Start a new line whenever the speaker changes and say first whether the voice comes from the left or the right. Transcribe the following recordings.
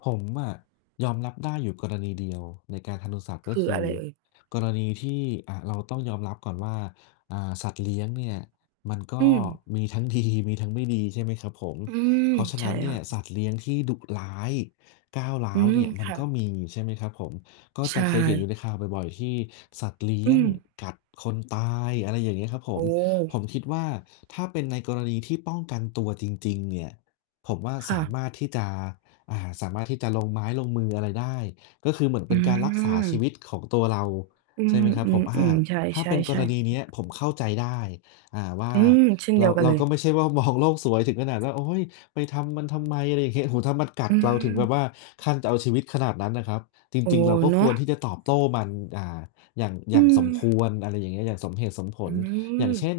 left: ผมอะยอมรับได้อยู่กรณีเดียวในการทารุณสัตว์ ก
right: ค
left: ็
right: ื
left: ค
right: อ
left: ื
right: อะ
left: อ
right: ไรเอ่ย?
left: กรณีที่ อะ เราต้องยอมรับก่อนว่า อ่า สัตว์เลี้ยงเนี่ยมันก
right: อื
left: ็
right: ม
left: มีทั้ง ดี มีทั้งไม่ดี ใช่ไหมครับผม
right: อืม
left: เพราะฉะ
right: ใ
left: น
right: ช
left: ั
right: ่
left: ้นเนี
right: ค
left: ่
right: ่
left: ยส
right: ะ
left: ัตว์เลี้ยงที่ดุร้ายก้าวร้า
right: อื
left: ว
right: ม
left: เนี่ยมั
right: ค
left: น
right: ่ะ
left: ก็มี ใช่ไหมครับผม ก็
right: ใช
left: จะเคยเห็นอ
right: ่
left: ยู่ในข่าวบ่อย ๆ ที่สัตว์เลี้
right: อื
left: ยง
right: ม
left: กัดคนตาย อะไรอย่างเงี้ยครับผ
right: โอ
left: ม
right: ้
left: ผมคิดว่าถ้าเป็นในกรณีที่ป้องกันตัวจริง ๆ เนี่ย ผมว่า
right: ค
left: ส
right: ่
left: า
right: ะ
left: มารถที่จะ อ่า สามารถที่จะลงไม้ลงมืออะไรได้ ก็คือเหมือนเ
right: อ
left: ป
right: ื
left: ็นการรักษาชี
right: อ
left: วิตของตัวเรา
right: อื
left: ใช่ไหมครับผม อ่า
right: อ ๆ ๆ ใ
left: ถ้า
right: ช
left: เป็นกร
right: ่
left: ณ
right: ๆ
left: ีเนี้ย
right: ๆ
left: ผมเข้าใจได้ อ่า ว่า
right: อืม เช่นเ
left: เ
right: ด
left: ร
right: ี
left: า
right: ยวกัน
left: เรา
right: เล
left: ก
right: ย
left: ็ไม่ใช่ว่า มอง โลกสวยถึงขนาดว่า โอ้ย ไปทำมันทำไม อะไร อย่างเงี้ย โอ้โฮ ถ้ามันกั
right: อ
left: ด
right: ื
left: เราถึงแบบว่า
right: ม
left: ขั้นจะเอาชีวิตขนาดนั้นนะครับ จ
right: โอ้
left: ริง ๆ เราก็
right: เน
left: ค
right: า
left: ว
right: ะ
left: รที่จะตอบโต้มัน อ่า อย่าง อย
right: อื
left: ่างสมค
right: ม
left: วร อะไรอย่างเงี้ย อย่างสมเหตุสมผ
right: อื
left: ล อย่างเช
right: ม
left: ่น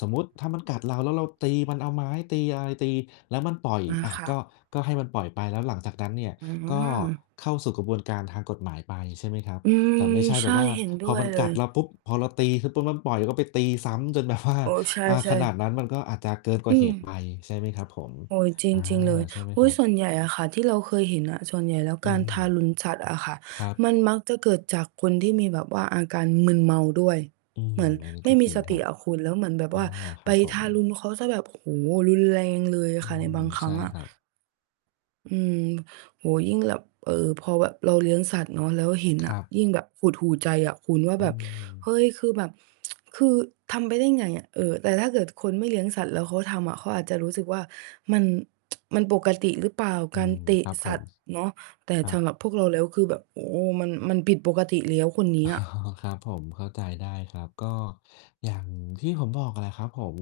left: สมมุติถ้ามันกัดเราแล้วเราตีมัน เอาไม้ตีอะไรตี แล้วมันปล่อย
right: อา
left: อะ
right: ค่
left: ก
right: ะ
left: ็ ก็ให้มันปล่อยไป แล้วหลังจากนั้นเนี่ย
right: อื
left: ก็
right: ม
left: เข้าสู่กระบวนการทางกฎหมายไป ใช่ไหมครับ
right: อื
left: แ
right: ม
left: ต่ไม่ใช่แ
right: ใช
left: บ
right: ่
left: บว่า
right: เห็นด
left: พ
right: ้
left: อ
right: วย
left: มัน
right: เล
left: กัด
right: ย
left: เราปุ๊บ พอเราตีขึ้นปุ๊บมันปล่อยก็ไปตีซ้ำจน แบบว่า
right: อ๋อ ใช
left: อ่า ข
right: ่
left: นา
right: ๆ
left: ดนั้นมันก็อาจจะเกินกว
right: อ
left: ่
right: ื
left: าเหตุไป
right: ม
left: ใช่ไหมครับผม
right: โอ้ย จ
left: อา
right: ริง ๆ เลย
left: ใช่ไหม
right: อุ
left: ค
right: ๊
left: ร
right: ย
left: ั
right: ส
left: บ?
right: ่วนใหญ่อะค่ะ ที่เรา เคยเห็นอ่ะ ส่วนใหญ่แล้ว
left: อื
right: การ
left: ม
right: ทารุนสัตว์อะค่ะ
left: ครับ
right: มันมักจะเกิดจากคนที่มีแบบว่าอาการมึนเมาด้วย
left: อื
right: เ
left: ม
right: หมือน
left: อันนี้
right: ไม
left: ก
right: ่
left: ็
right: ม
left: จ
right: ี
left: ริง
right: ส
left: ค
right: ต
left: ร
right: ิ
left: ับ
right: อะคุณ แล้วเหมือนแบบ
left: อา
right: ว่า
left: ค
right: ไ
left: ร
right: ป
left: ับผ
right: ท
left: ม
right: ารุณเขาเสียแบบ โอ้โฮ รุนแรงเลย
left: อื
right: ค่ะในบา
left: ม
right: งคร
left: ใช
right: ั้
left: ่
right: งอ่ะ
left: ครับ
right: อืม โอ้โฮ ยิ่งแบบ เอ่อ พอแบบเราเลี้ยงสัตว์เนาะ แล้วเห็น
left: ค
right: อ
left: ร
right: ะ
left: ับ
right: ยิ่งแบบหดหู่ใจอะคุณว่า
left: อื
right: แบบ
left: ม
right: เฮ้ย คือแบบ คือทำไปได้ยังไงอะ? เออ แต่ถ้าเกิดคนไม่เลี้ยงสัตว์แล้วเขาทำอะเขาอาจจะรู้สึกว่ามัน มันปกติหรือเปล่า?
left: อื
right: การ
left: ม
right: เตะ
left: ครับผ
right: สั
left: ม
right: ตว์เนาะ แต่
left: ครั
right: ส
left: บ
right: ำหรับพวกเราแล้วคือแบบ โอ้โฮ มัน มันผิดปกติแล้ว คนนี้
left: อ๋อ
right: อะ
left: ครับผม เข้าใจได้ครับ ก็อย่างที่ผมบอกแหละครับผม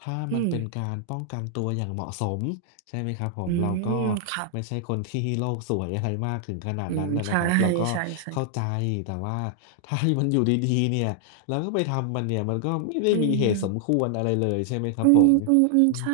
left: ถ้า
right: อื
left: มันเป็น
right: ม
left: การป้องกันตัวอย่างเหมาะสม ใช่ไหมครับผ
right: อื
left: ม เราก็
right: ม ค่ะ
left: ไม่ใช่คน ที่โลกสวยอะไร มากถึงขนาด
right: อื
left: นั
right: ม
left: ้นอะ
right: ใช
left: นะครับ เราก็
right: ่
left: เข้า
right: ๆ ๆ
left: ใจแต่ว่า ถ้าให้มันอยู่ดี ๆ เนี่ย เราก็ไปทำมันเนี่ยมันก็ไม่ได้
right: อื
left: มีเหตุส
right: ม
left: มควรอะไรเลย ใช่ไหมครั
right: อื
left: บผ
right: ม
left: ม
right: อืม
left: อื
right: ๆ ใ
left: ม
right: ช่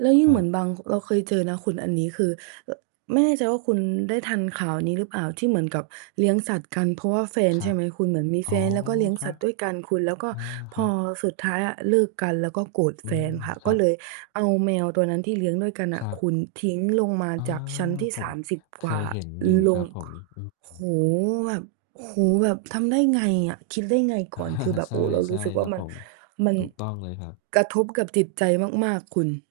right: แล้วยิ่
left: ค
right: ง
left: รั
right: เหมือ
left: บ
right: นบาง ค เราเคยเจอนะคุณอันนี้ คือ อ ไม่แน่ใจว่าคุณได้ทันข่าวนี้หรือเปล่า? ที่เหมือนกับเลี้ยงสัตว์กันเพราะว่าแฟน
left: คร
right: ใช
left: ั
right: ่
left: บ
right: ไหมคุณ เหมือนมี
left: อ๋
right: แฟ
left: อ
right: นแล้วก็เลี้ยง
left: คร
right: ส
left: ั
right: ัต
left: บ
right: ว์ด้วยกันคุณ แล้วก็
left: อา ค
right: พ
left: รั
right: อ
left: บ
right: สุดท้ายอะเลิกกัน แล้วก็โกรธ
left: อื
right: แฟน
left: ม
right: ค่ะ
left: ค
right: ก
left: ร
right: ็
left: ั
right: เ
left: บ
right: ลย เอาแมวตัวนั้นที่เลี้ยงด้วยกัน
left: ค
right: น่ะ
left: รั
right: ค
left: บ
right: ุณทิ้งลงมา
left: อา
right: จากชั้นที่
left: ผ
right: ส
left: ม
right: ามสิบ
left: เ
right: ก
left: ค
right: ว่า
left: ยเห็นอยู่
right: ล
left: ครั
right: ง
left: บผ
right: ค
left: ม อืม
right: โอ้โฮ! แบบ โอ้โฮ! แบบทำได้ไงอะ คิดได้ไงก่อน คือแบ
left: ใ
right: บ
left: ช
right: โอ้โฮ เรารู
left: ่
right: ้สึก
left: ๆ ค
right: ว่
left: ร
right: า
left: ับ
right: มั
left: ผ
right: น
left: ม
right: มัน
left: ถูกต้องเลยครับ
right: กระทบกับจิตใจมาก ๆ คุณ